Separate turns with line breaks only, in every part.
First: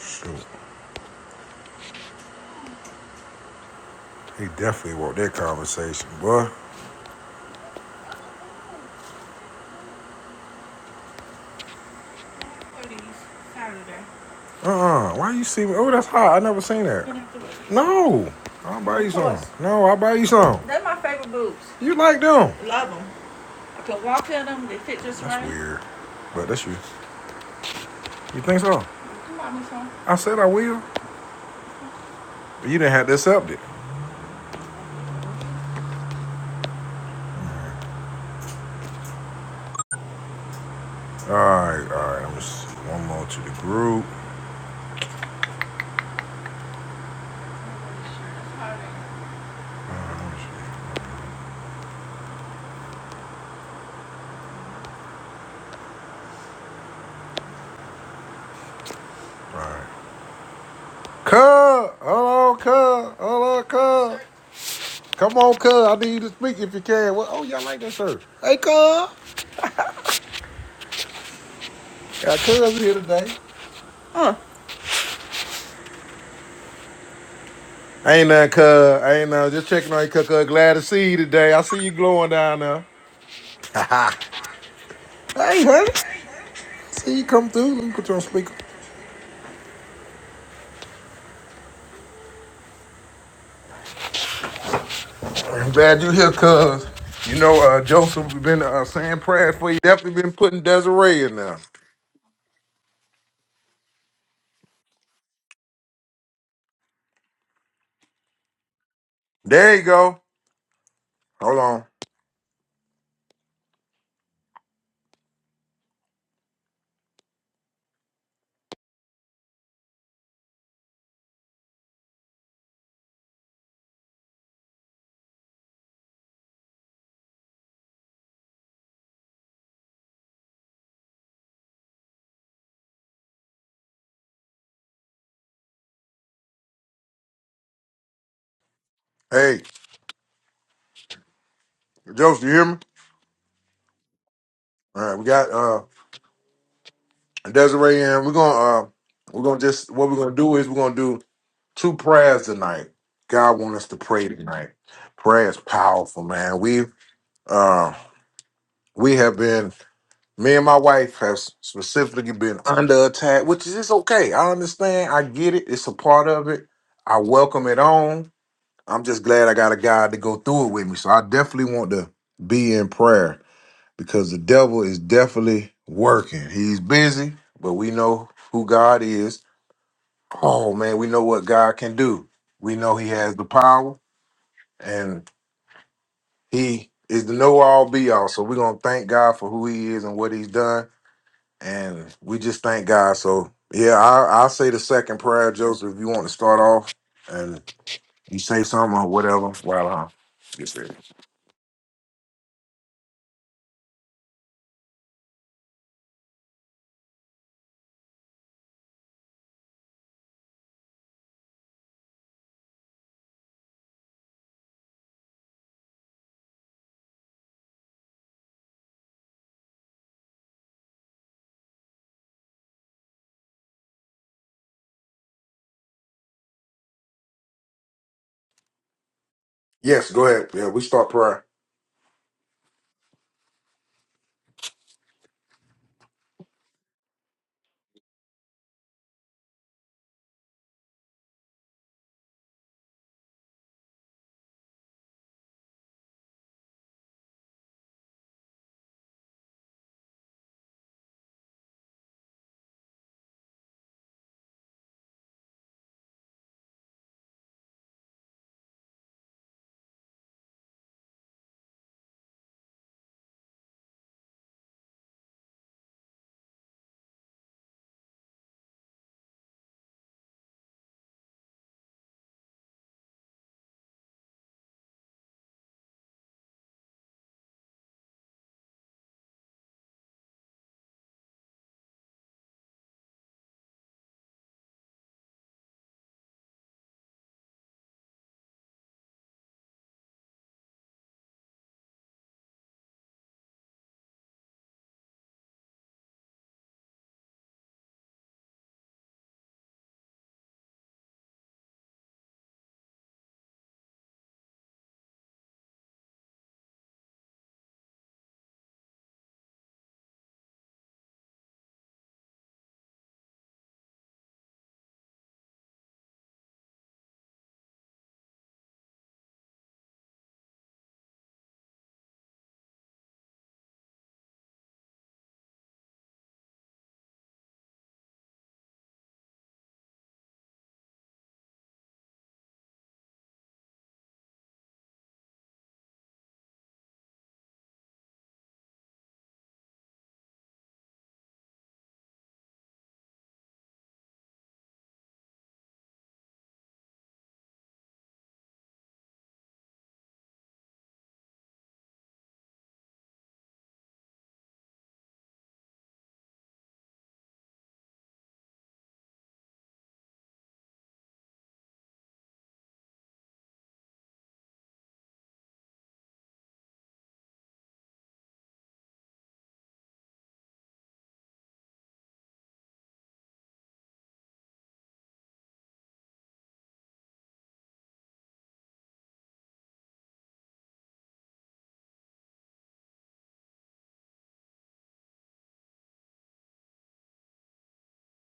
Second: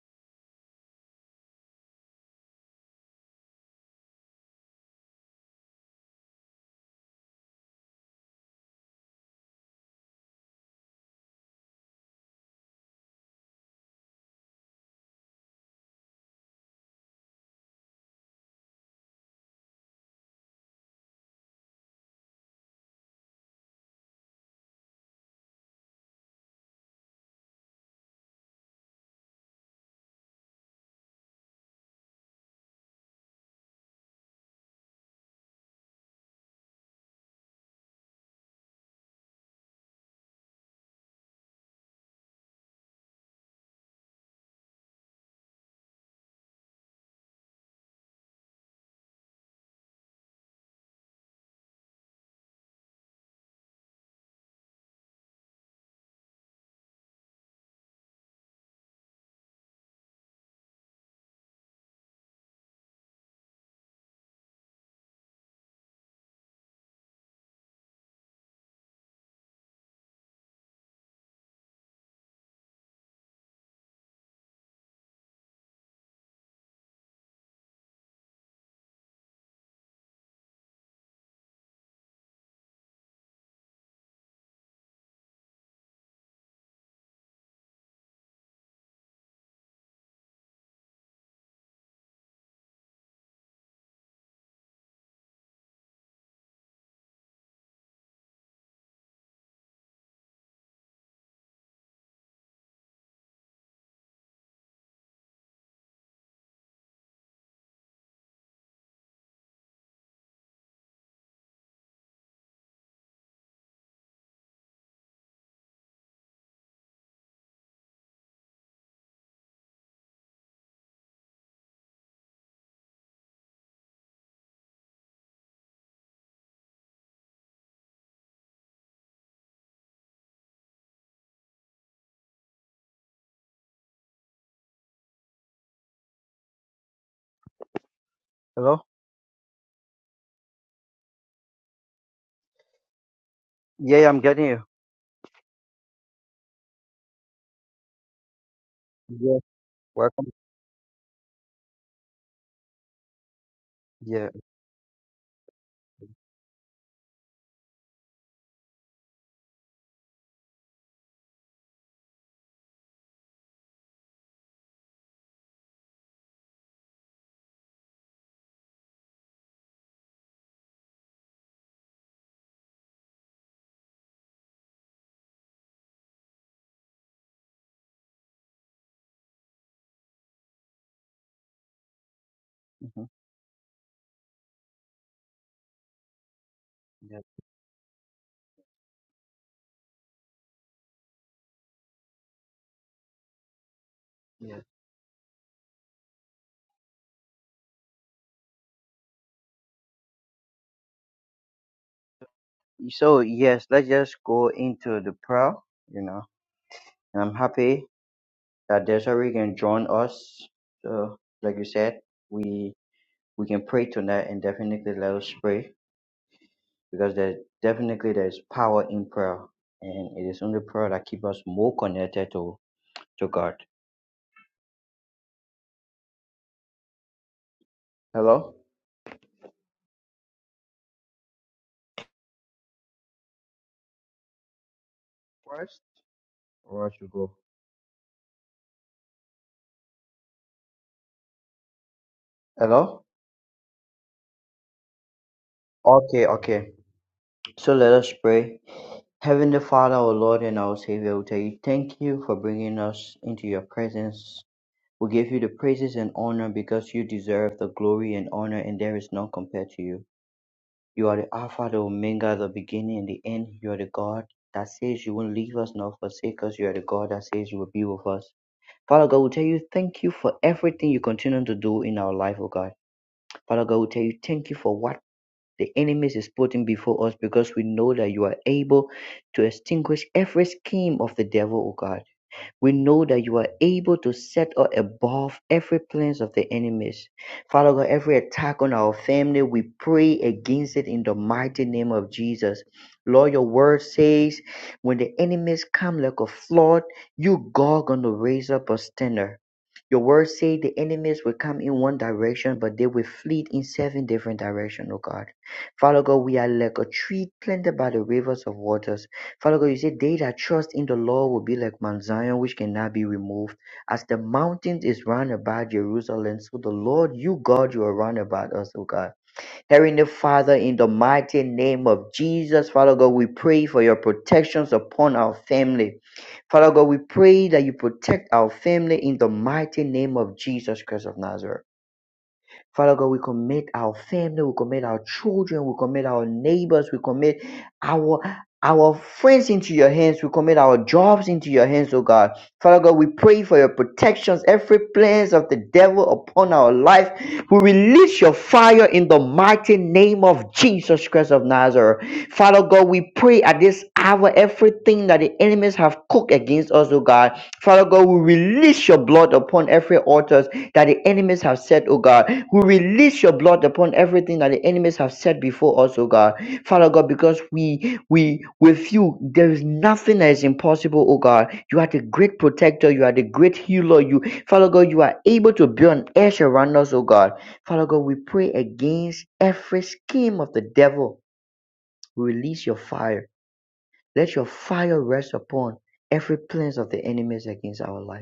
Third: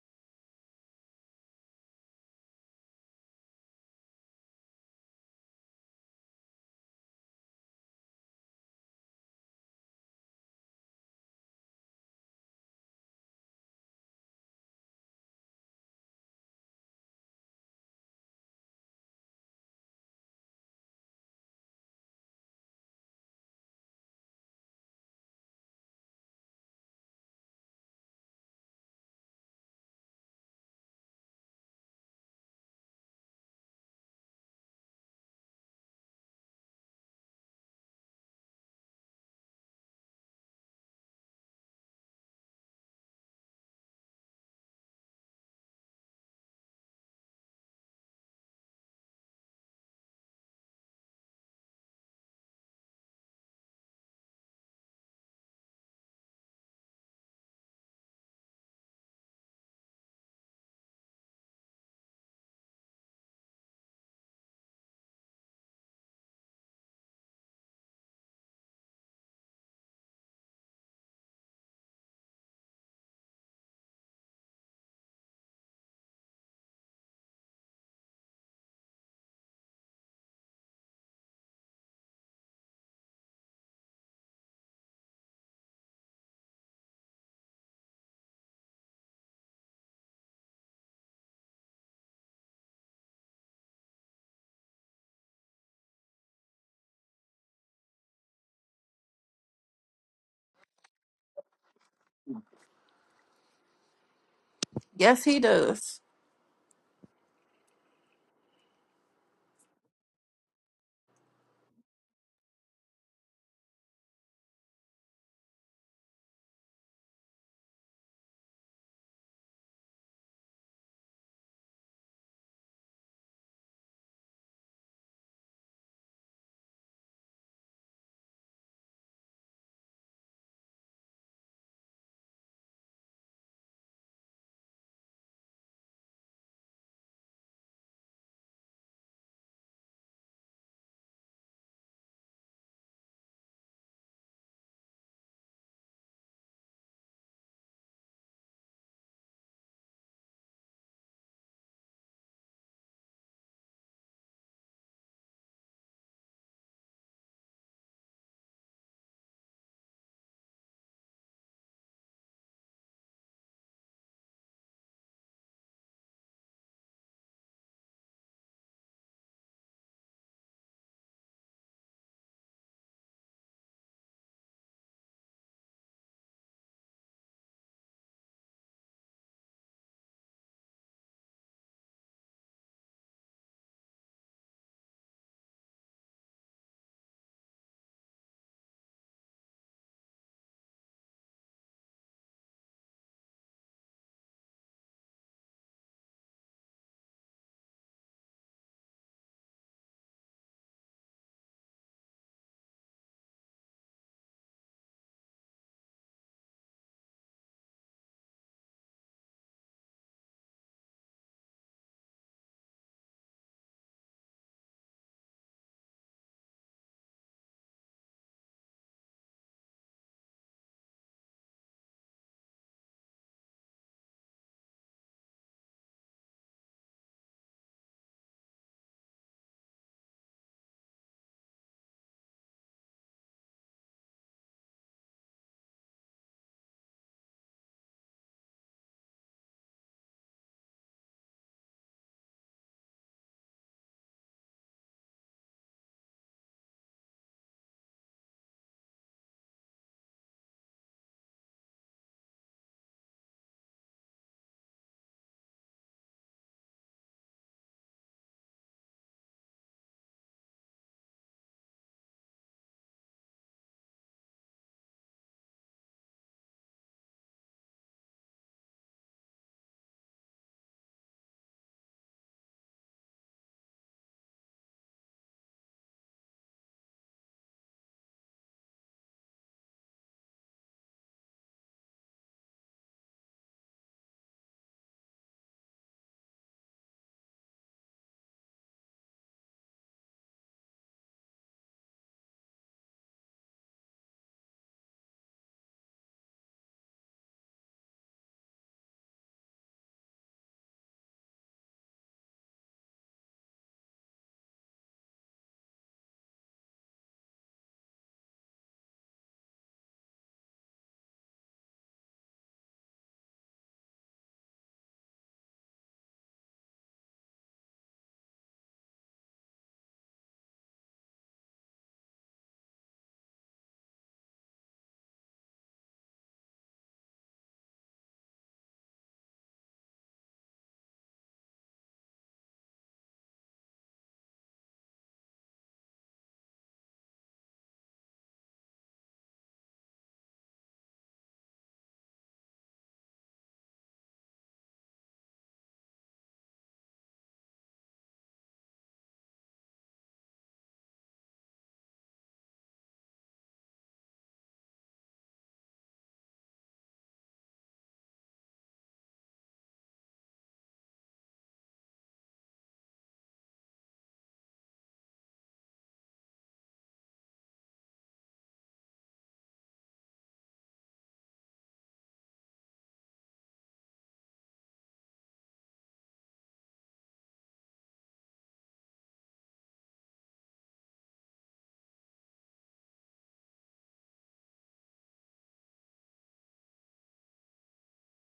Shoot, he definitely want that conversation, boy. Uh-uh. Why you see me? Oh, that's hot. I never seen that. No. I'll buy you some. No, I'll buy you some. You like them. I right. That's weird. But that's you. You think so? I said I will. But you didn't have to accept it. All right, all right. I'm just one more to the group. All right. all right. Cub, hello, cub, hello, cub. Come on, cuz. I need you to speak if you can. Well, oh, y'all like that shirt. Hey, cuz. Got cuz here today. Ain't nothing, cuz. Ain't nothing. Just checking on you, cuz. cuz. Glad to see you today. I see you glowing down there. Hey, honey. See you come through. Let me put you on speaker. I'm glad you're here, cuz. You know, uh, Joseph been uh, saying prayers for you. Definitely been putting Desiree in there.
Yes, he does.
There you go. Hold on.
Hello?
Hey, Joseph, you hear me?
Yeah, I'm getting you.
All right, we got uh Desiree in. We're gonna uh
Yeah.
we're gonna just what we're
Welcome.
gonna do is we're gonna do. two prayers tonight. God wants us to
Yeah.
pray tonight. Prayer is powerful, man. We uh we have been me and my wife have specifically been under attack, which is it's okay. I understand. I get it. It's a part of it. I welcome it on. I'm just glad I got a God to go through it with me. So I definitely want to be in prayer because the devil is definitely working. He's busy, but we know who God is. Oh man, we know what God can do. We know
hmm
He has the power. and he
Yeah.
is the know all be all. So we're gonna thank God for who he is and what he's done, and we just thank God. So yeah, I I'll
Yeah.
say the second prayer, Joseph, if you want to start off and you say something or whatever while I get ready.
So yes, let's just go into the prayer, you know. And I'm happy that Desiree can join us. So like you said, we we can pray tonight and definitely let us pray because there definitely there's power in prayer. And it is only prayer that keeps us more connected to, to God. Hello?
Yes, go ahead. Yeah, we start prayer.
First? Where should go? Hello? Okay, okay. So let us pray. Heavenly Father, our Lord and our Savior, we tell you thank you for bringing us into your presence. We give you the praises and honor because you deserve the glory and honor, and there is none compared to you. You are the Alpha, the Omega, the beginning and the end. You are the God that says you won't leave us nor forsake us. You are the God that says you will be with us. Father God, we tell you thank you for everything you continue to do in our life, oh God. Father God, we tell you thank you for what the enemy is putting before us because we know that you are able to extinguish every scheme of the devil, O God. We know that you are able to set us above every plans of the enemies. Father God, every attack on our family, we pray against it in the mighty name of Jesus. Lord, your word says, when the enemies come like a flood, you God gonna raise up a standard. Your word say the enemies will come in one direction, but they will flee in seven different directions, oh God. Father God, we are like a tree planted by the rivers of waters. Father God, you say, they that trust in the Lord will be like Mount Zion, which cannot be removed, as the mountains is round about Jerusalem. So the Lord, you God, you are round about us, O God. Heavenly Father, in the mighty name of Jesus, Father God, we pray for your protections upon our family. Father God, we pray that you protect our family in the mighty name of Jesus Christ of Nazareth. Father God, we commit our family, we commit our children, we commit our neighbors, we commit our our friends into your hands. We commit our jobs into your hands, oh God. Father God, we pray for your protections, every plans of the devil upon our life. We release your fire in the mighty name of Jesus Christ of Nazareth. Father God, we pray at this hour everything that the enemies have cooked against us, oh God. Father God, we release your blood upon every altar that the enemies have said, oh God. We release your blood upon everything that the enemies have said before us, oh God. Father God, because we we with you, there is nothing that is impossible, oh God. You are the great protector, you are the great healer. You Father God, you are able to be an edge around us, oh God. Father God, we pray against every scheme of the devil. Release your fire. Let your fire rest upon every plans of the enemies against our life.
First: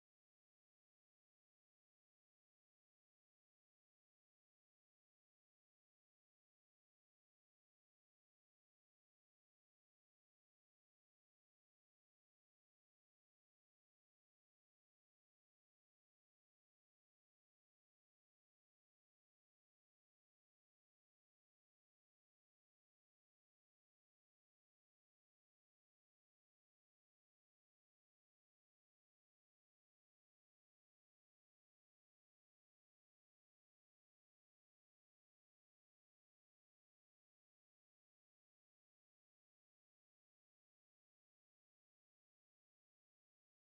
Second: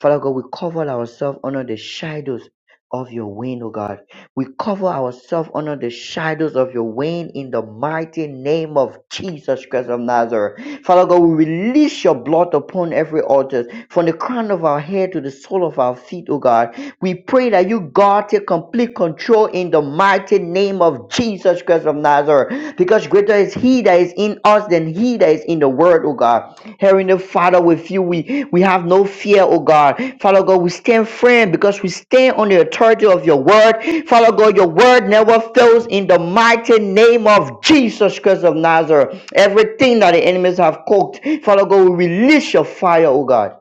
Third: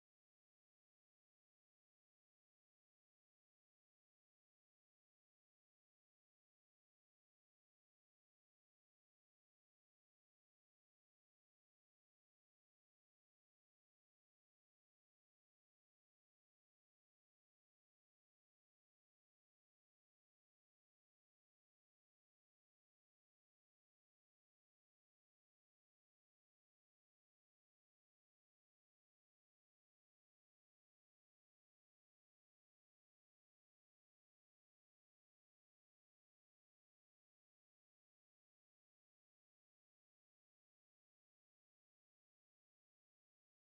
Father God, we cover ourselves under the shadows of your wing, O God. We cover ourselves under the shadows of your wing in the mighty name of Jesus Christ of Nazareth. Father God, we release your blood upon every altar, from the crown of our head to the sole of our feet, O God. We pray that you, God, take complete control in the mighty name of Jesus Christ of Nazareth, because greater is he that is in us than he that is in the world, O God. Heavenly Father, with you, we, we have no fear, oh God. Father God, we stand firm because we stand on the authority of your word. Father God, your word never fails in the mighty name of Jesus Christ of Nazareth. Everything that the enemies have cooked, Father God, we release your fire, oh God.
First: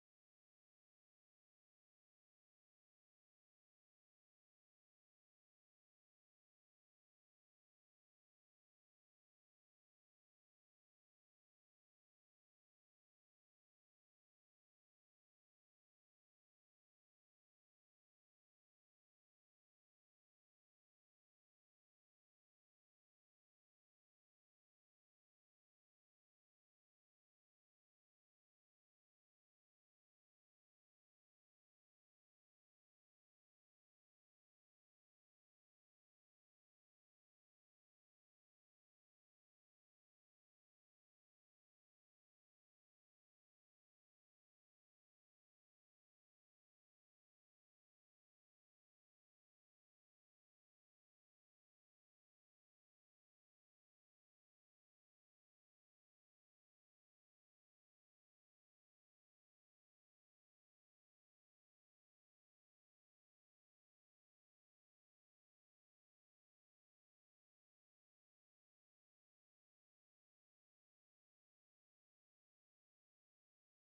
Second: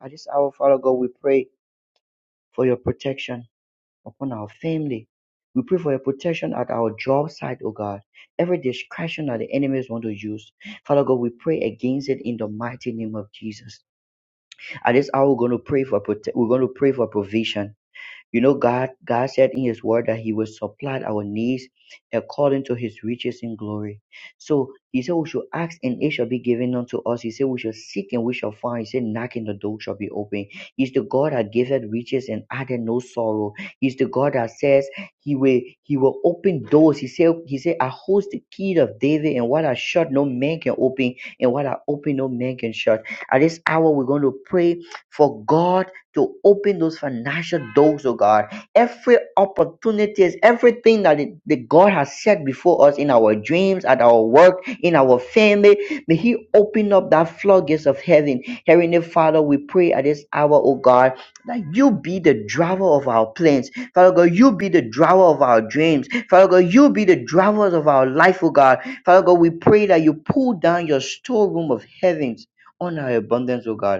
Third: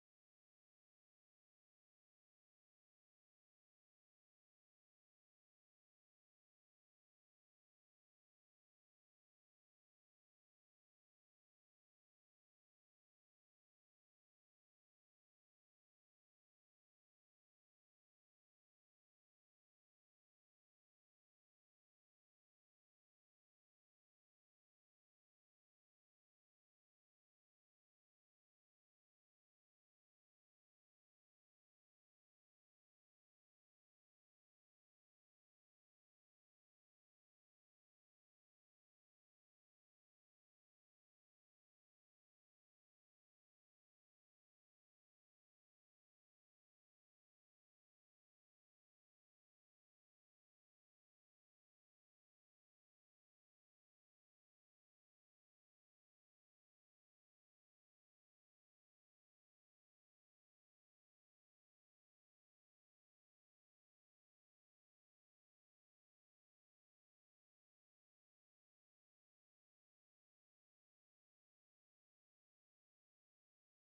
At this hour, Father God, we pray for your protection upon our family. We pray for your protection at our job site, oh God. Every distraction that the enemies want to use, Father God, we pray against it in the mighty name of Jesus and that's how we're going to pray for prote- we're going to pray for provision you know, God, God said in His Word that He will supply our needs according to His riches in glory. So He said we should ask and it shall be given unto us. He said we shall seek and we shall find. He said knock and the door shall be open. He's the God that giveth riches and added no sorrow. He's the God that says He will He will open doors. He said He said I host the key of David and what I shut no man can open and what I open no man can shut. At this hour we're going to pray for God to open those financial doors, oh God. Every opportunities, everything that, it, that God has set before us in our dreams, at our work, in our family, may He open up that floodgates of heaven. Heavenly Father, we pray at this hour, oh God, that you be the driver of our plans. Father God, you be the driver of our dreams. Father God, you be the driver of our life, oh God. Father God, we pray that you pull down your storeroom of heavens on our abundance, oh God.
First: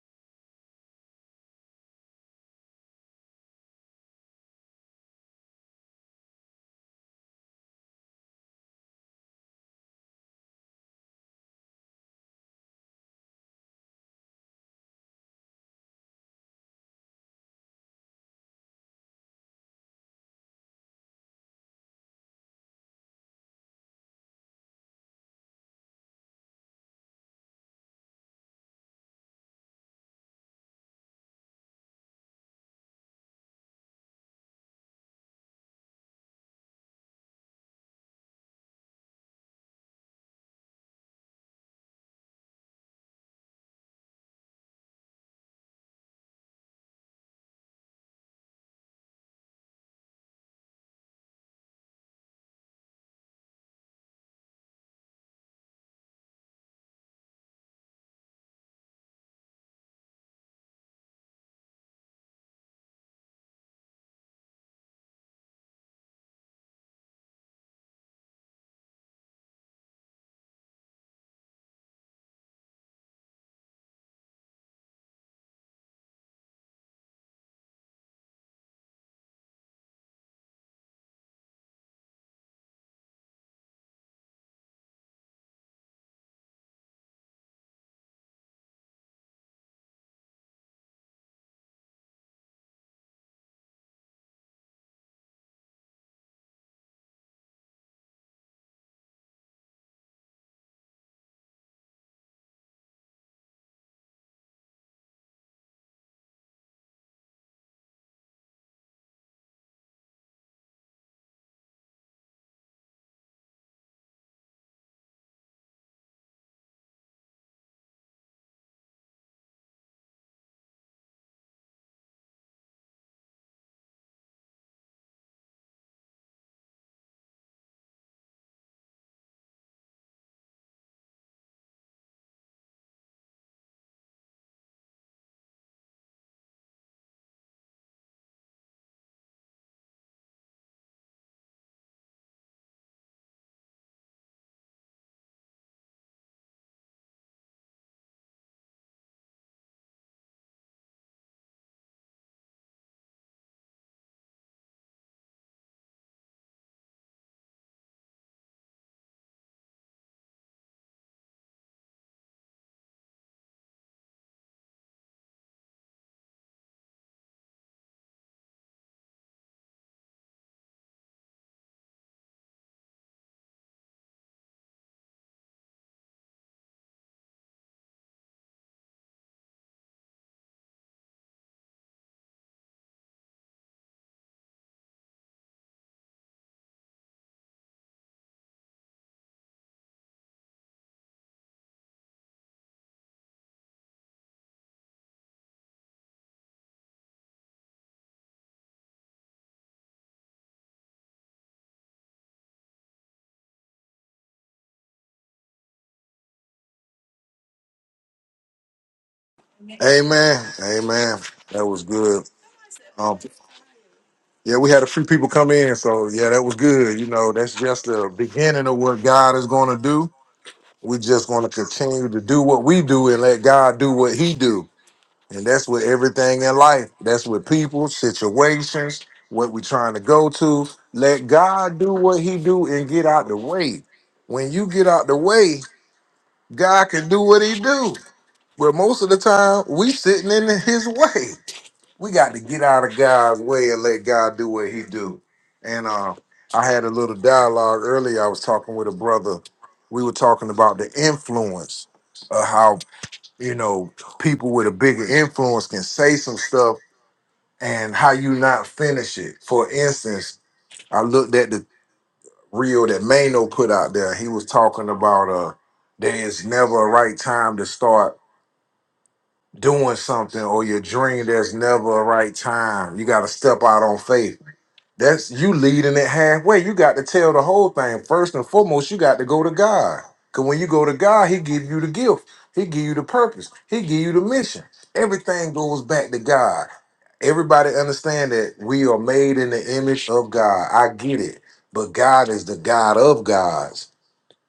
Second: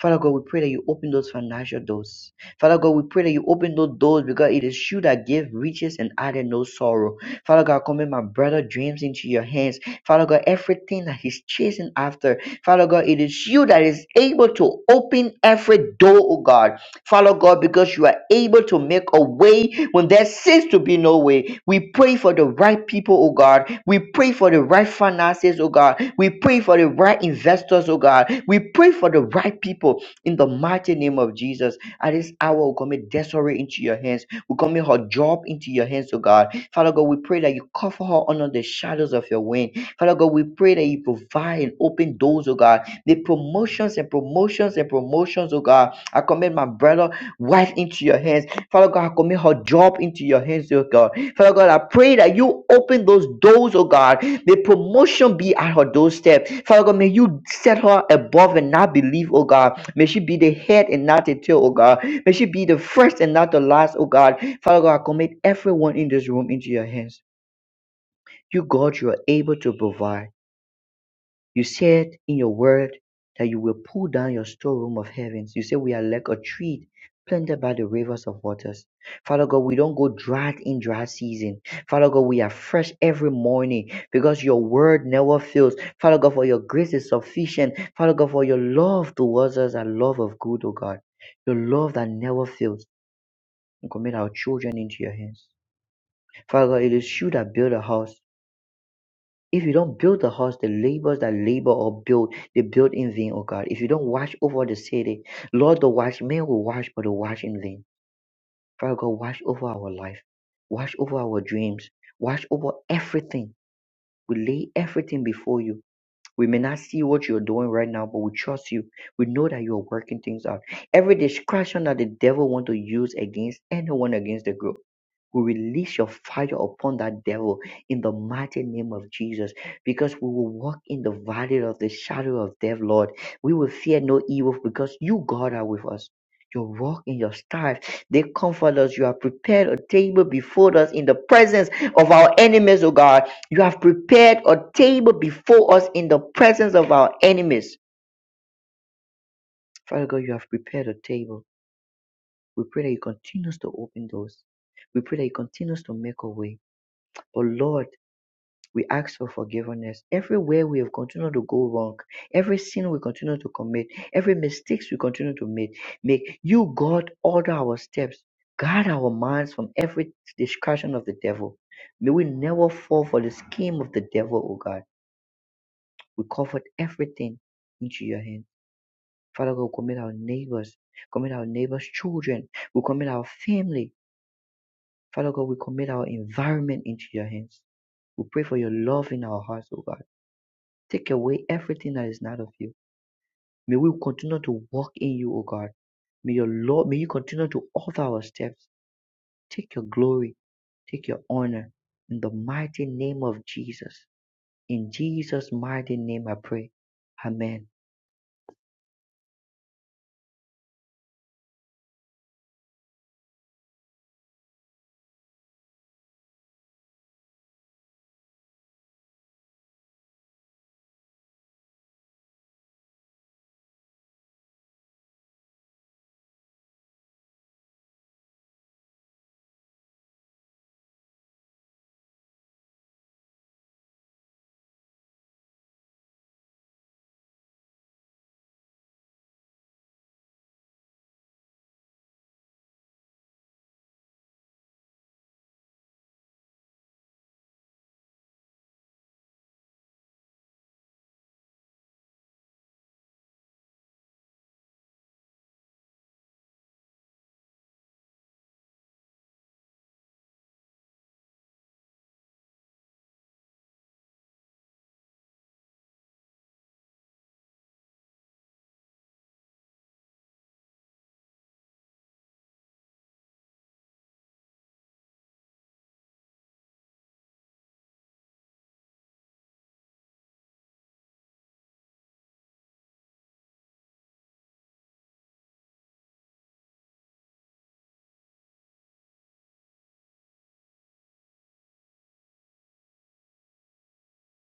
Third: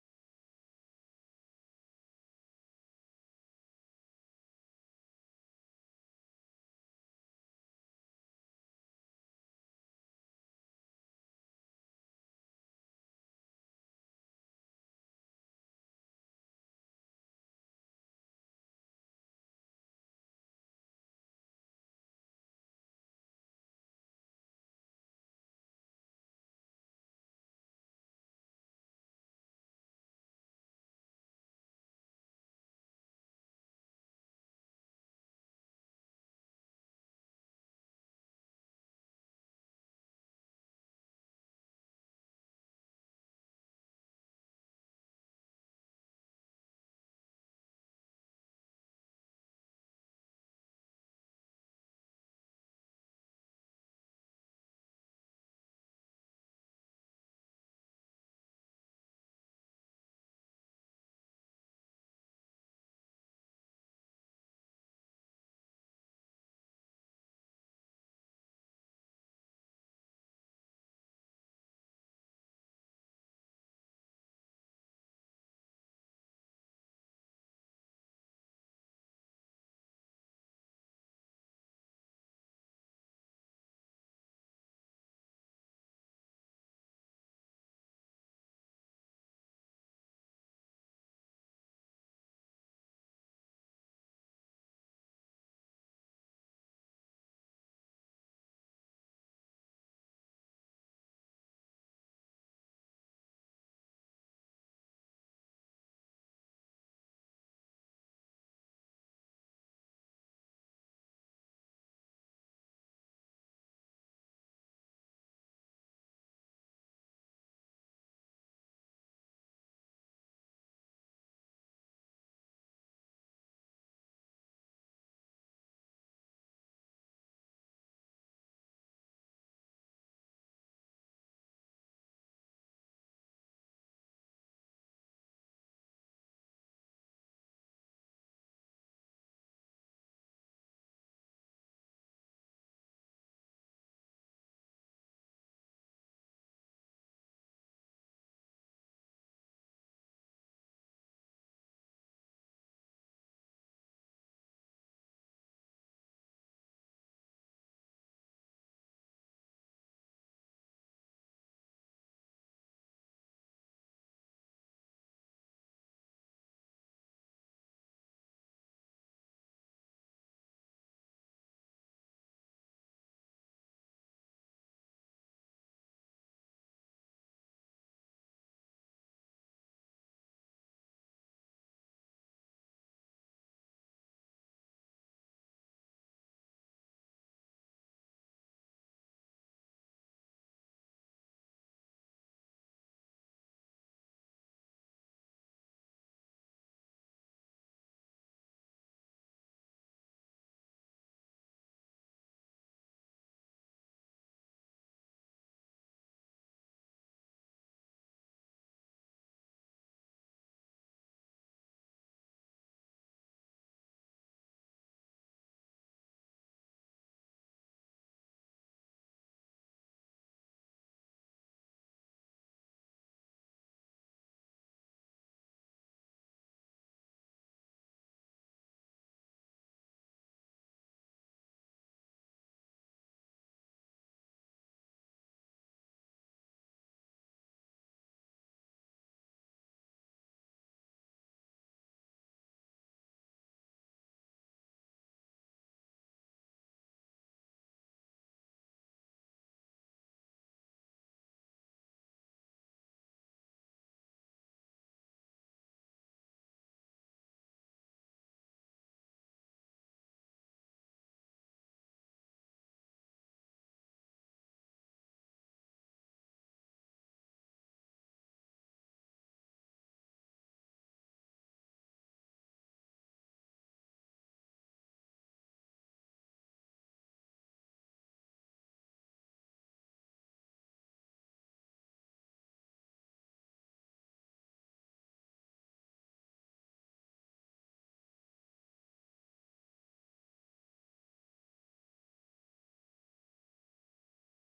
Father God, we pray that you open those financial doors. Father God, we pray that you open those doors because it is you that give riches and added no sorrow. Father God, commit my brother dreams into your hands. Father God, everything that he's chasing after. Father God, it is you that is able to open every door, oh God. Follow God, because you are able to make a way when there seems to be no way. We pray for the right people, oh God. We pray for the right finances, oh God. We pray for the right investors, oh God. We pray for the right people in the mighty name of Jesus. At this hour, we commit Desiree into your hands. We commit her job into your hands, oh God. Father God, we pray that you cover her under the shadows of your wing. Father God, we pray that you provide and open doors, oh God. The promotions and promotions and promotions, oh God I commit my brother, wife into your hands. Father God, I commit her job into your hands, oh God. Father God, I pray that you open those doors, oh God. May promotion be at her doorstep. Father God, may you set her above and not believe, oh God. May she be the head and not the tail, oh God. May she be the first and not the last, oh God. Father God, I commit everyone in this room into your hands. You, God, you are able to provide. You said in your word that you will pull down your storeroom of heavens. You say we are like a tree planted by the rivers of waters. Father God, we don't go dry in dry season. Father God, we are fresh every morning because your word never fails. Father God, for your grace is sufficient. Father God, for your love towards us, a love of good, O God. Your love that never fails. And commit our children into your hands. Father God, it is you that build a house. If you don't build the house, the laborers that labor or build, they build in vain, O God. If you don't watch over the city, Lord, the watchmen will watch, but they watch in vain. Father God, watch over our life, watch over our dreams, watch over everything. We lay everything before you. We may not see what you're doing right now, but we trust you. We know that you are working things out. Every distraction that the devil want to use against anyone against the growth. We release your fire upon that devil in the mighty name of Jesus because we will walk in the valley of the shadow of death, Lord. We will fear no evil because you, God, are with us. Your walk and your staff, they comfort us. You have prepared a table before us in the presence of our enemies, O God. You have prepared a table before us in the presence of our enemies. Father God, you have prepared a table. We pray that you continue to open doors. We pray that you continue to make a way. But Lord, We ask for forgiveness. Everywhere we have continued to go wrong, every sin we continue to commit, every mistakes we continue to make, make you, God, order our steps, guard our minds from every discussion of the devil. May we never fall for the scheme of the devil, O God. We covet everything into your hand. Father God, we commit our neighbors, commit our neighbors' children, we commit our family. Father God, we commit our environment into your hands. We pray for your love in our hearts, O God. Take away everything that is not of you. May we continue to walk in you, O God. May your Lord, may you continue to alter our steps. Take your glory, take your honor in the mighty name of Jesus. In Jesus' mighty name I pray. Amen.
Amen. Amen. That was good. Um, yeah, we had a few people come in, so yeah, that was good. You know, that's just the beginning of what God is gonna do. We just gonna continue to do what we do and let God do what He do And that's with everything in life. That's with people, situations, what we're trying to go to. Let God do what he do and get out the way. When you get out the way, God can do what he do. But most of the time, we sitting in his way. We got to get out of God's way and let God do what he do. And uh, I had a little dialogue earlier. I was talking with a brother. We were talking about the influence of how you know, people with a bigger influence can say some stuff and how you not finish it. For instance, I looked at the reel that Mano put out there. He was talking about uh there's never a right time to start doing something or your dream, there's never a right time. You gotta step out on faith. That's you leading it halfway. You got to tell the whole thing. First and foremost, you got to go to God. Cause when you go to God, He give you the gift. He give you the purpose. He give you the mission. Everything goes back to God. Everybody understand that we are made in the image of God. I get it. But God is the God of gods.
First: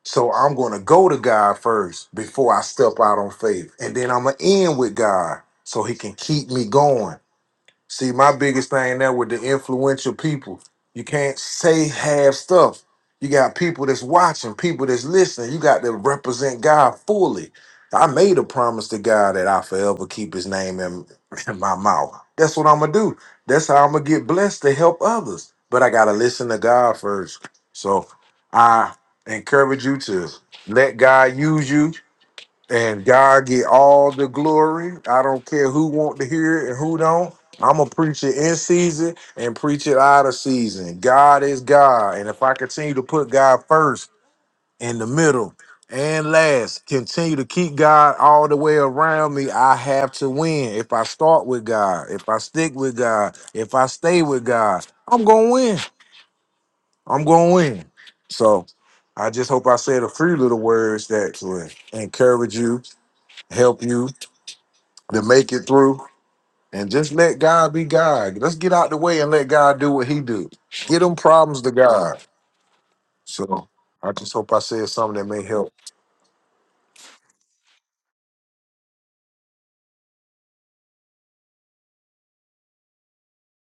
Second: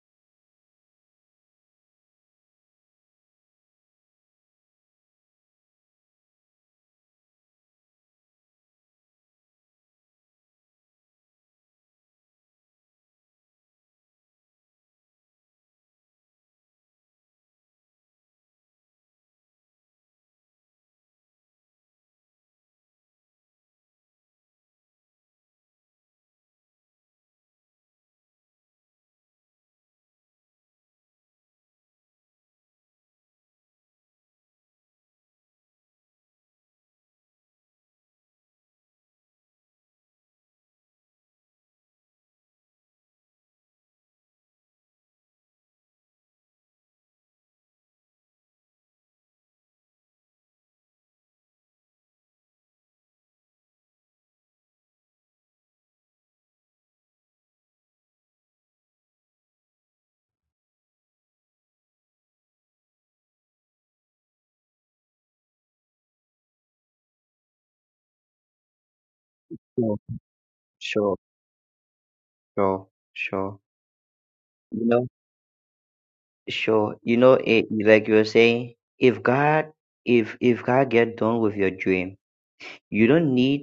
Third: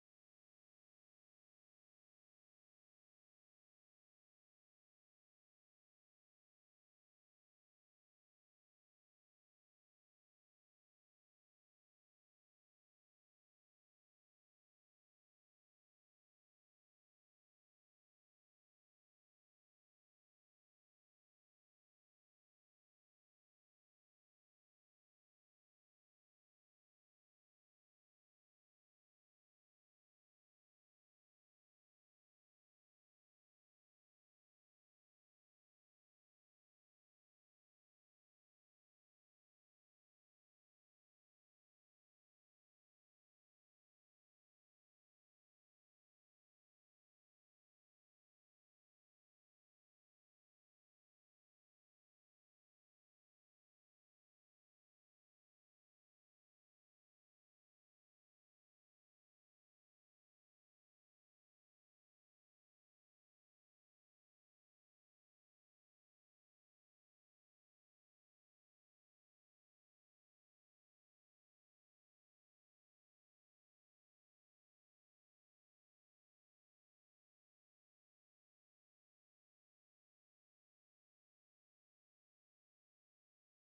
So I'm gonna go to God first before I step out on faith. And then I'm gonna end with God so He can keep me going. See, my biggest thing now with the influential people, you can't say half stuff. You got people that's watching, people that's listening. You got to represent God fully. I made a promise to God that I forever keep His name in, in my mouth. That's what I'm gonna do. That's how I'm gonna get blessed to help others. But I gotta listen to God first. So I encourage you to let God use you and God get all the glory. I don't care who want to hear it and who don't. I'm gonna preach it in season and preach it out of season. God is God, and if I continue to put God first in the middle and last, continue to keep God all the way around me, I have to win. If I start with God, if I stick with God, if I stay with God, I'm gonna win. I'm gonna win. So I just hope I said a few little words that will encourage you, help you, to make it through and just let God be God. Let's get out the way and let God do
Sure,
what he do. Get
sure,
them problems to God.
sure, sure.
So I just hope I
You
said
know,
something that may help.
sure. You know, it, like you were saying, if God, if if God get done with your dream, you don't need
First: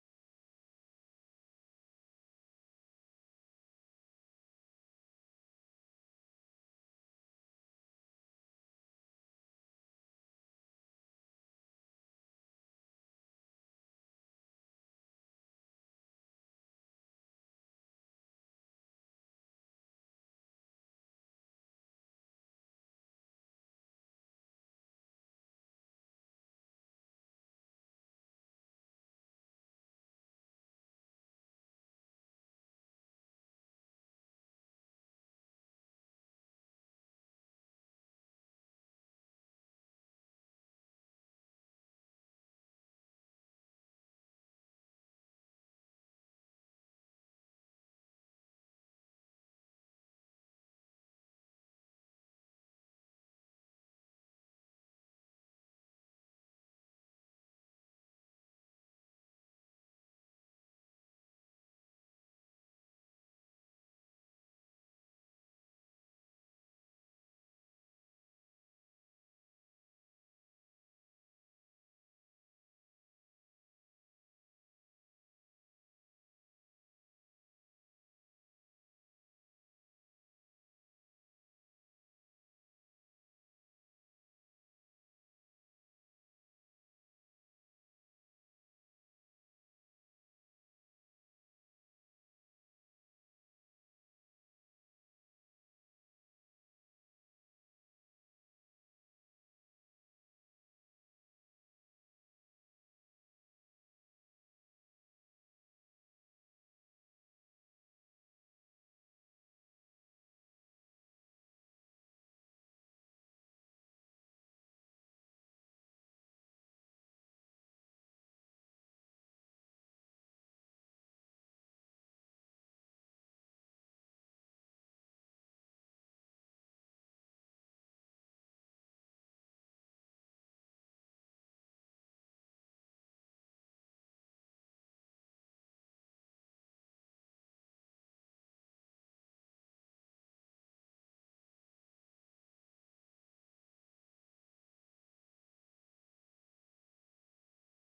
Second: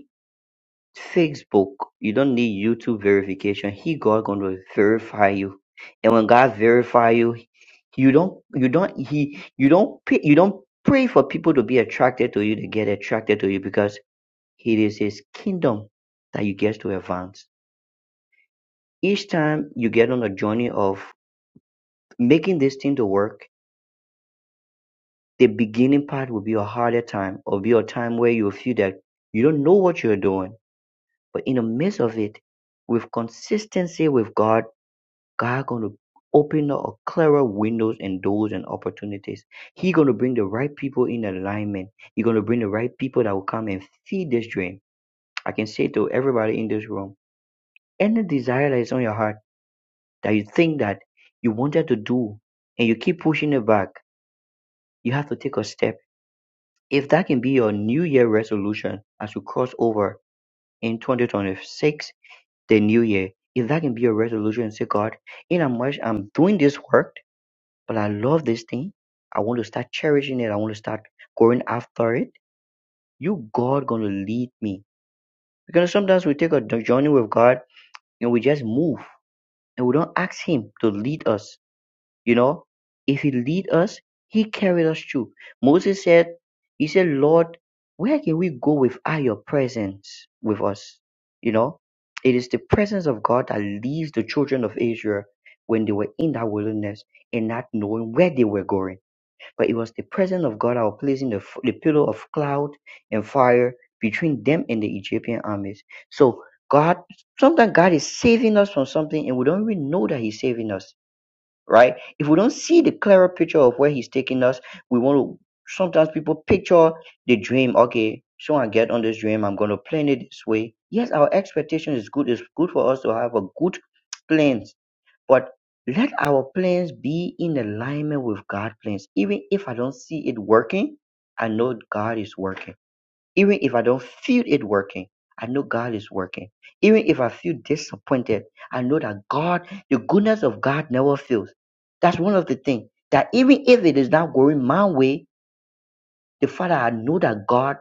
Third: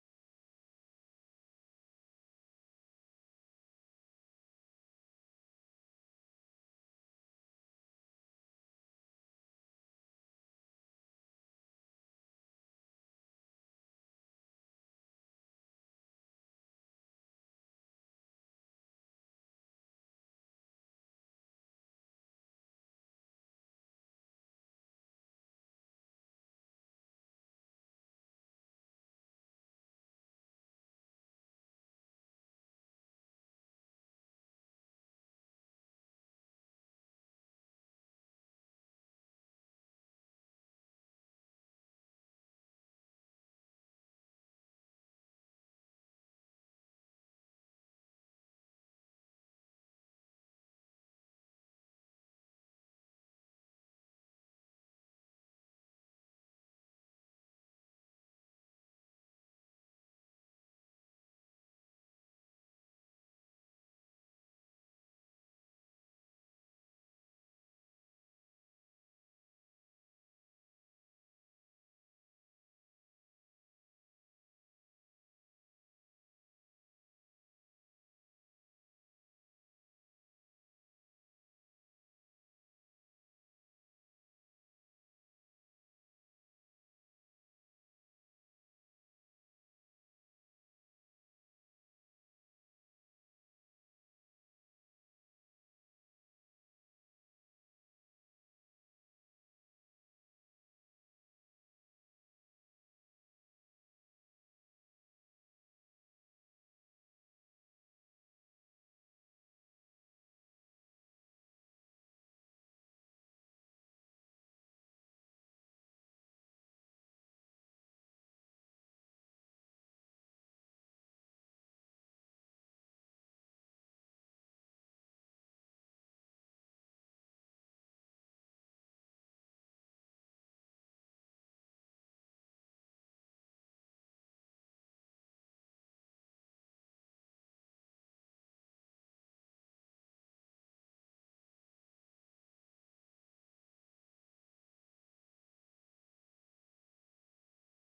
Facebook, you don't need YouTube verification. He God gonna verify you, and when God verify you, you don't you don't he you don't pay, you don't pray for people to be attracted to you to get attracted to you because it is His kingdom that you get to advance. Each time you get on a journey of making this thing to work, the beginning part will be a harder time, or be a time where you feel that you don't know what you're doing. But in the midst of it, with consistency with God God gonna open up a clearer windows and doors and opportunities. He gonna bring the right people in alignment. He gonna bring the right people that will come and feed this dream. I can say to everybody in this room, any desire that is on your heart that you think that you wanted to do and you keep pushing it back, you have to take a step. If that can be your new year resolution as you cross over in 2026, the new year, if that can be your resolution, say God, in how much I'm doing this work but I love this thing. I want to start cherishing it. I want to start going after it. You, God, gonna lead me. Because sometimes we take a d- journey with God and we just move and we don't ask Him to lead us. You know, if He lead us, He carried us through. Moses said, He said, Lord, where can we go without Your presence with us? You know, it is the presence of God that leads the children of Israel when they were in that wilderness and not knowing where they were going but it was the presence of God that was placing the, the pillar of cloud and fire between them and the Egyptian armies. So God, sometimes God is saving us from something and we don't even know that He's saving us, right? If we don't see the clearer picture of where He's taking us, we want to, sometimes people picture the dream. Okay, so I get on this dream, I'm going to plan it this way. Yes, our expectation is good. It's good for us to have a good plan but let our plans be in alignment with God's plans. Even if I don't see it working, I know God is working. Even if I don't feel it working, I know God is working. Even if I feel disappointed, I know that God, the goodness of God never fails. That's one of the things that even if it is not going my way, the father knows that God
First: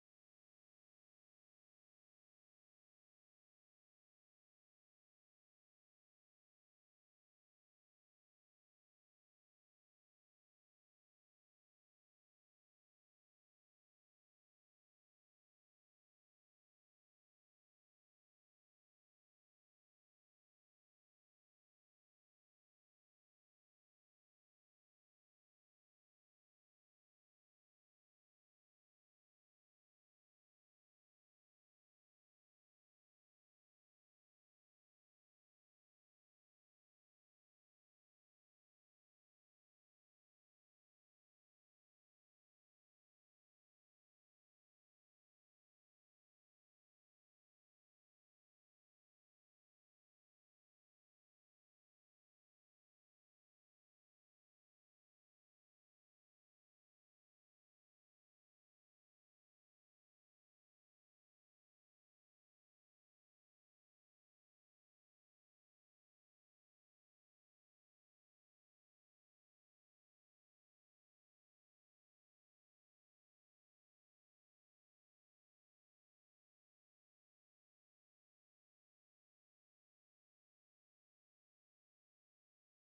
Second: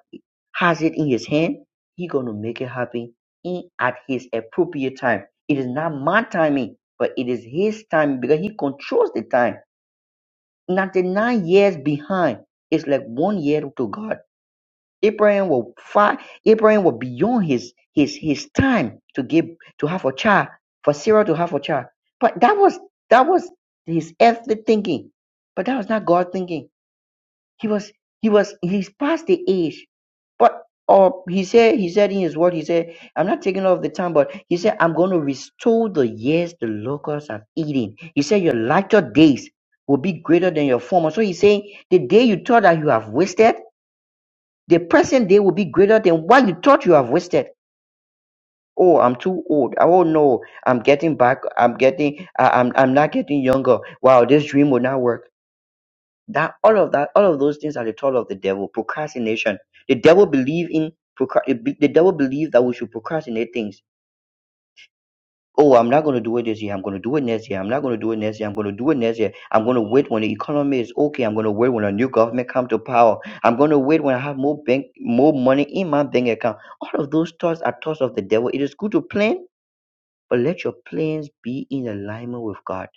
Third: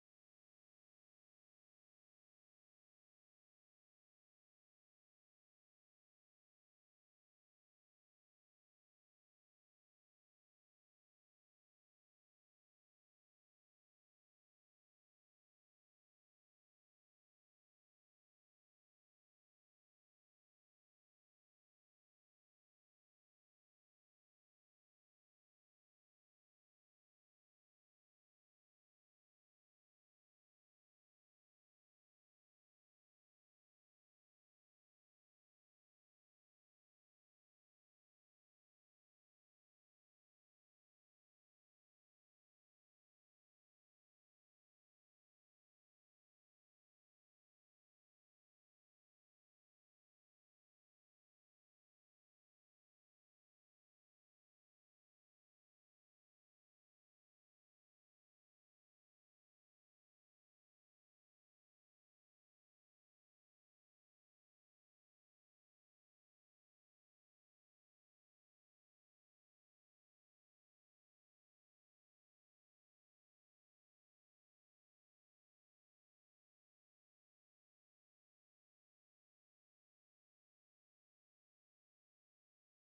has it in his hand. He gonna make it happen in at his appropriate time. It is not my timing, but it is his timing because he controls the time. 99 years behind is like one year to God. Abraham was far, Abraham was beyond his his his time to give to have a child, for Sarah to have a child. But that was that was his earthly thinking. But that was not God thinking. He was he was he's past the age. But or he said he said in his word, he said, I'm not taking off the time, but he said, I'm gonna restore the years the locusts have eaten. He said, Your latter days will be greater than your former. So he's saying the day you thought that you have wasted, the present day will be greater than what you thought you have wasted. Oh, I'm too old. Oh no, I'm getting back. I'm getting. I- I'm. I'm not getting younger. Wow, this dream will not work. That all of that, all of those things are the tool of the devil. Procrastination. The devil believe in procra- the devil believe that we should procrastinate things. Oh, I'm not going to do it this year. I'm going to do it next year. I'm not going to do it next year. I'm going to do it next year. I'm going to wait when the economy is okay. I'm going to wait when a new government come to power. I'm going to wait when I have more bank, more money in my bank account. All of those thoughts are thoughts of the devil. It is good to plan, but let your plans be in alignment with God.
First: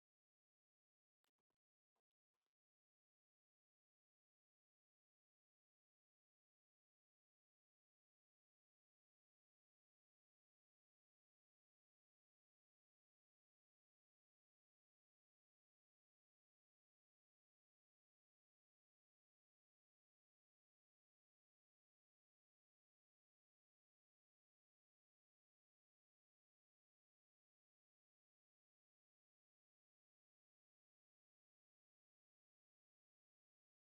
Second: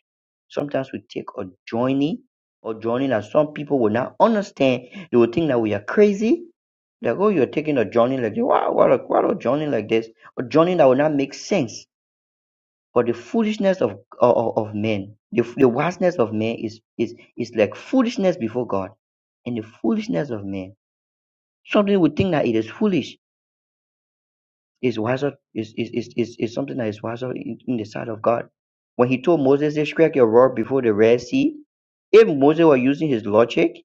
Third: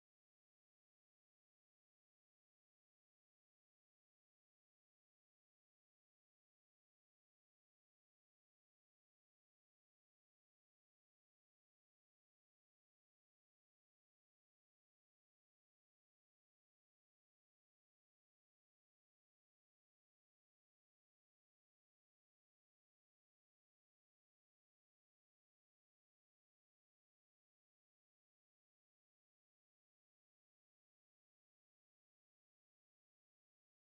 Sometimes we take a journey, a journey that some people will not understand. They will think that we are crazy. Like, oh, you're taking a journey like this. Wow, what a, what a journey like this. A journey that will not make sense. But the foolishness of of, of men, the, the vastness of men is, is, is like foolishness before God. And the foolishness of men. Something we think that it is foolish is wiser is is is is, is something that is wiser in, in the sight of God. When he told Moses, "Say, strike your rod before the Red Sea," if Moses were using his logic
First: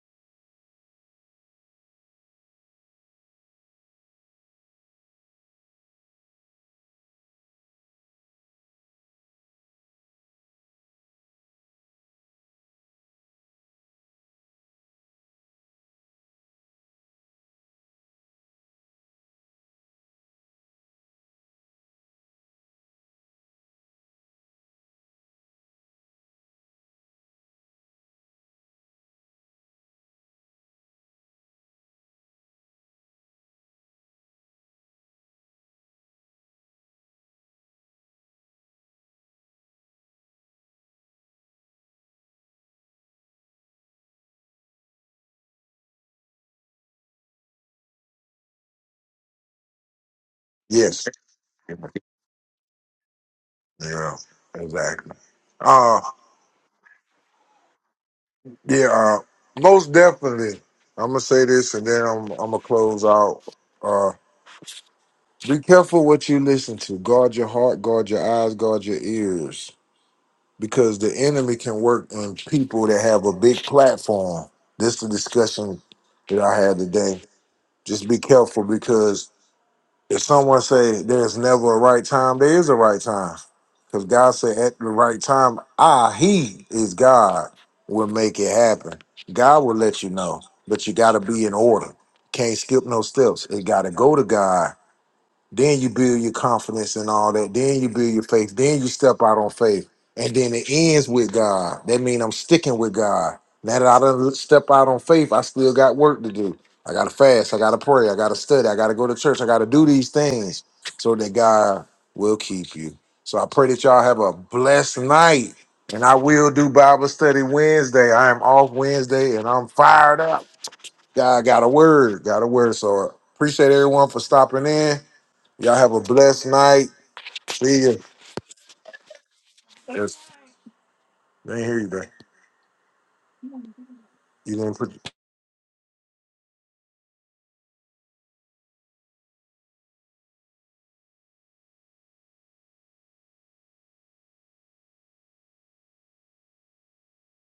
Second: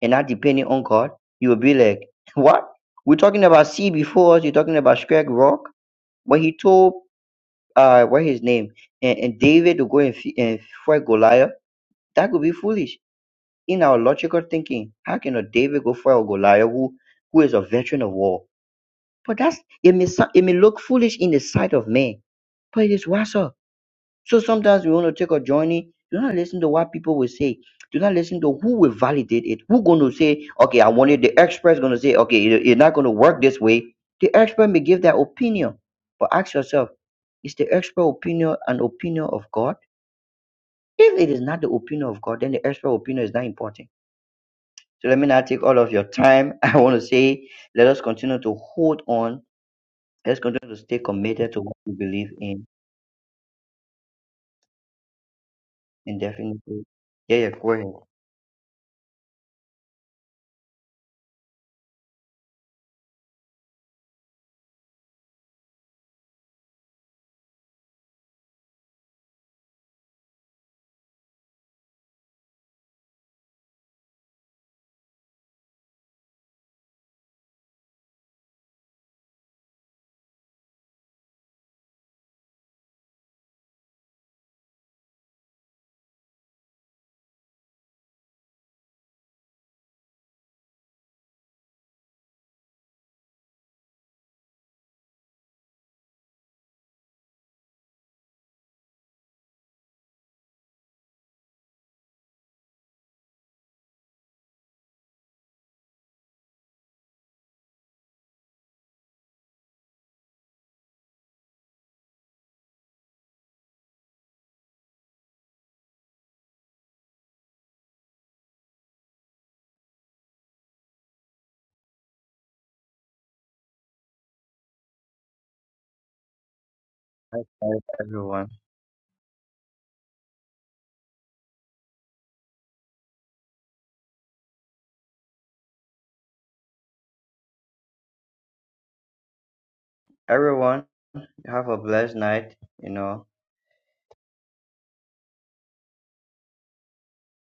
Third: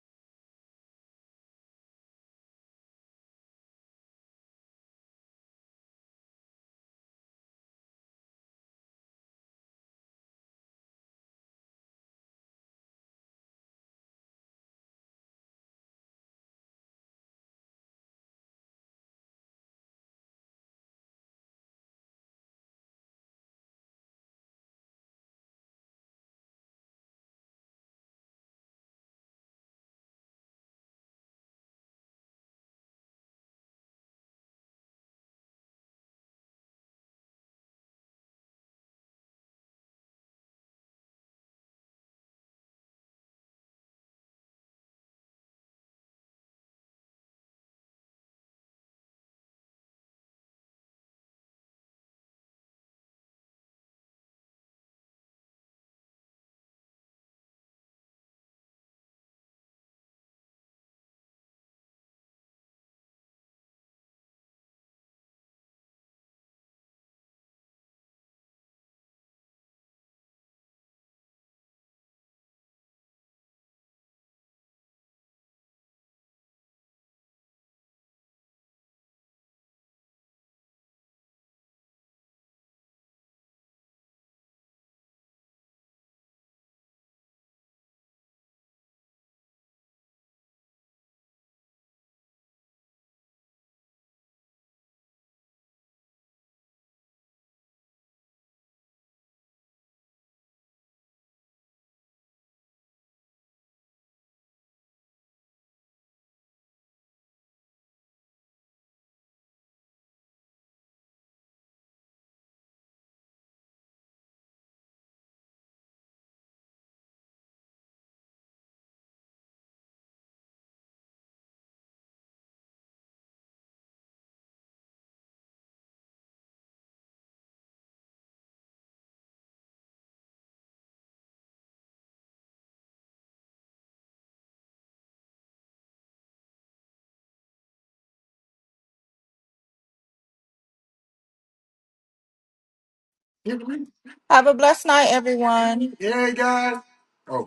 and not depending on God, he would be like, "What? We're talking about sea before us. You're talking about strike rock." When he told uh what his name and, and David to go and, f- and fight Goliath, that could be foolish in our logical thinking. How can a David go fight a Goliath who who is a veteran of war? But that's it may sou- it may look foolish in the sight of man but it is WhatsApp. So sometimes we want to take a journey. Do not listen to what people will say. Do not listen to who will validate it. Who going to say, okay, I want it. The expert's going to say, okay, it- it's not going to work this way. The expert may give their opinion, but ask yourself, is the expert opinion an opinion of God? If it is not the opinion of God, then the expert opinion is not important. So let me not take all of your time. I want to say, let us continue to hold on. Let's continue to stay
Yes.
committed to what we believe in,
Yeah, exactly. Uh
and definitely, yeah, yeah, go ahead.
yeah, uh most definitely. I'm gonna say this and then I'm I'm gonna close out. Uh be careful what you listen to. Guard your heart, guard your eyes, guard your ears. because the enemy can work in people that have a big platform. This is the discussion that I had today. Just be careful because if someone say there's never a right time, there is a right time. Because God said at the right time, I, He is God, will make it happen. God will let you know, but you got to be in order. Can't skip no steps. It got to go to God then you build your confidence and all that. Then you build your faith. Then you step out on faith. And then it ends with God. That means I'm sticking with God. Now that I done step out on faith, I still got work to do. I gotta fast. I gotta pray. I gotta study. I gotta go to church. I gotta do these things so that God will keep you. So I pray that y'all have a blessed night. And I will do Bible study Wednesday. I am off Wednesday and I'm fired up. God got a word. Got a word. So appreciate everyone for stopping in. Y'all have a blessed night.
All right,
See you.
Everyone,
Yes. I didn't hear you, bro. You gonna put?
everyone, have a blessed night. You know.
Have a blessed night, everyone. Yeah, guys. Oh.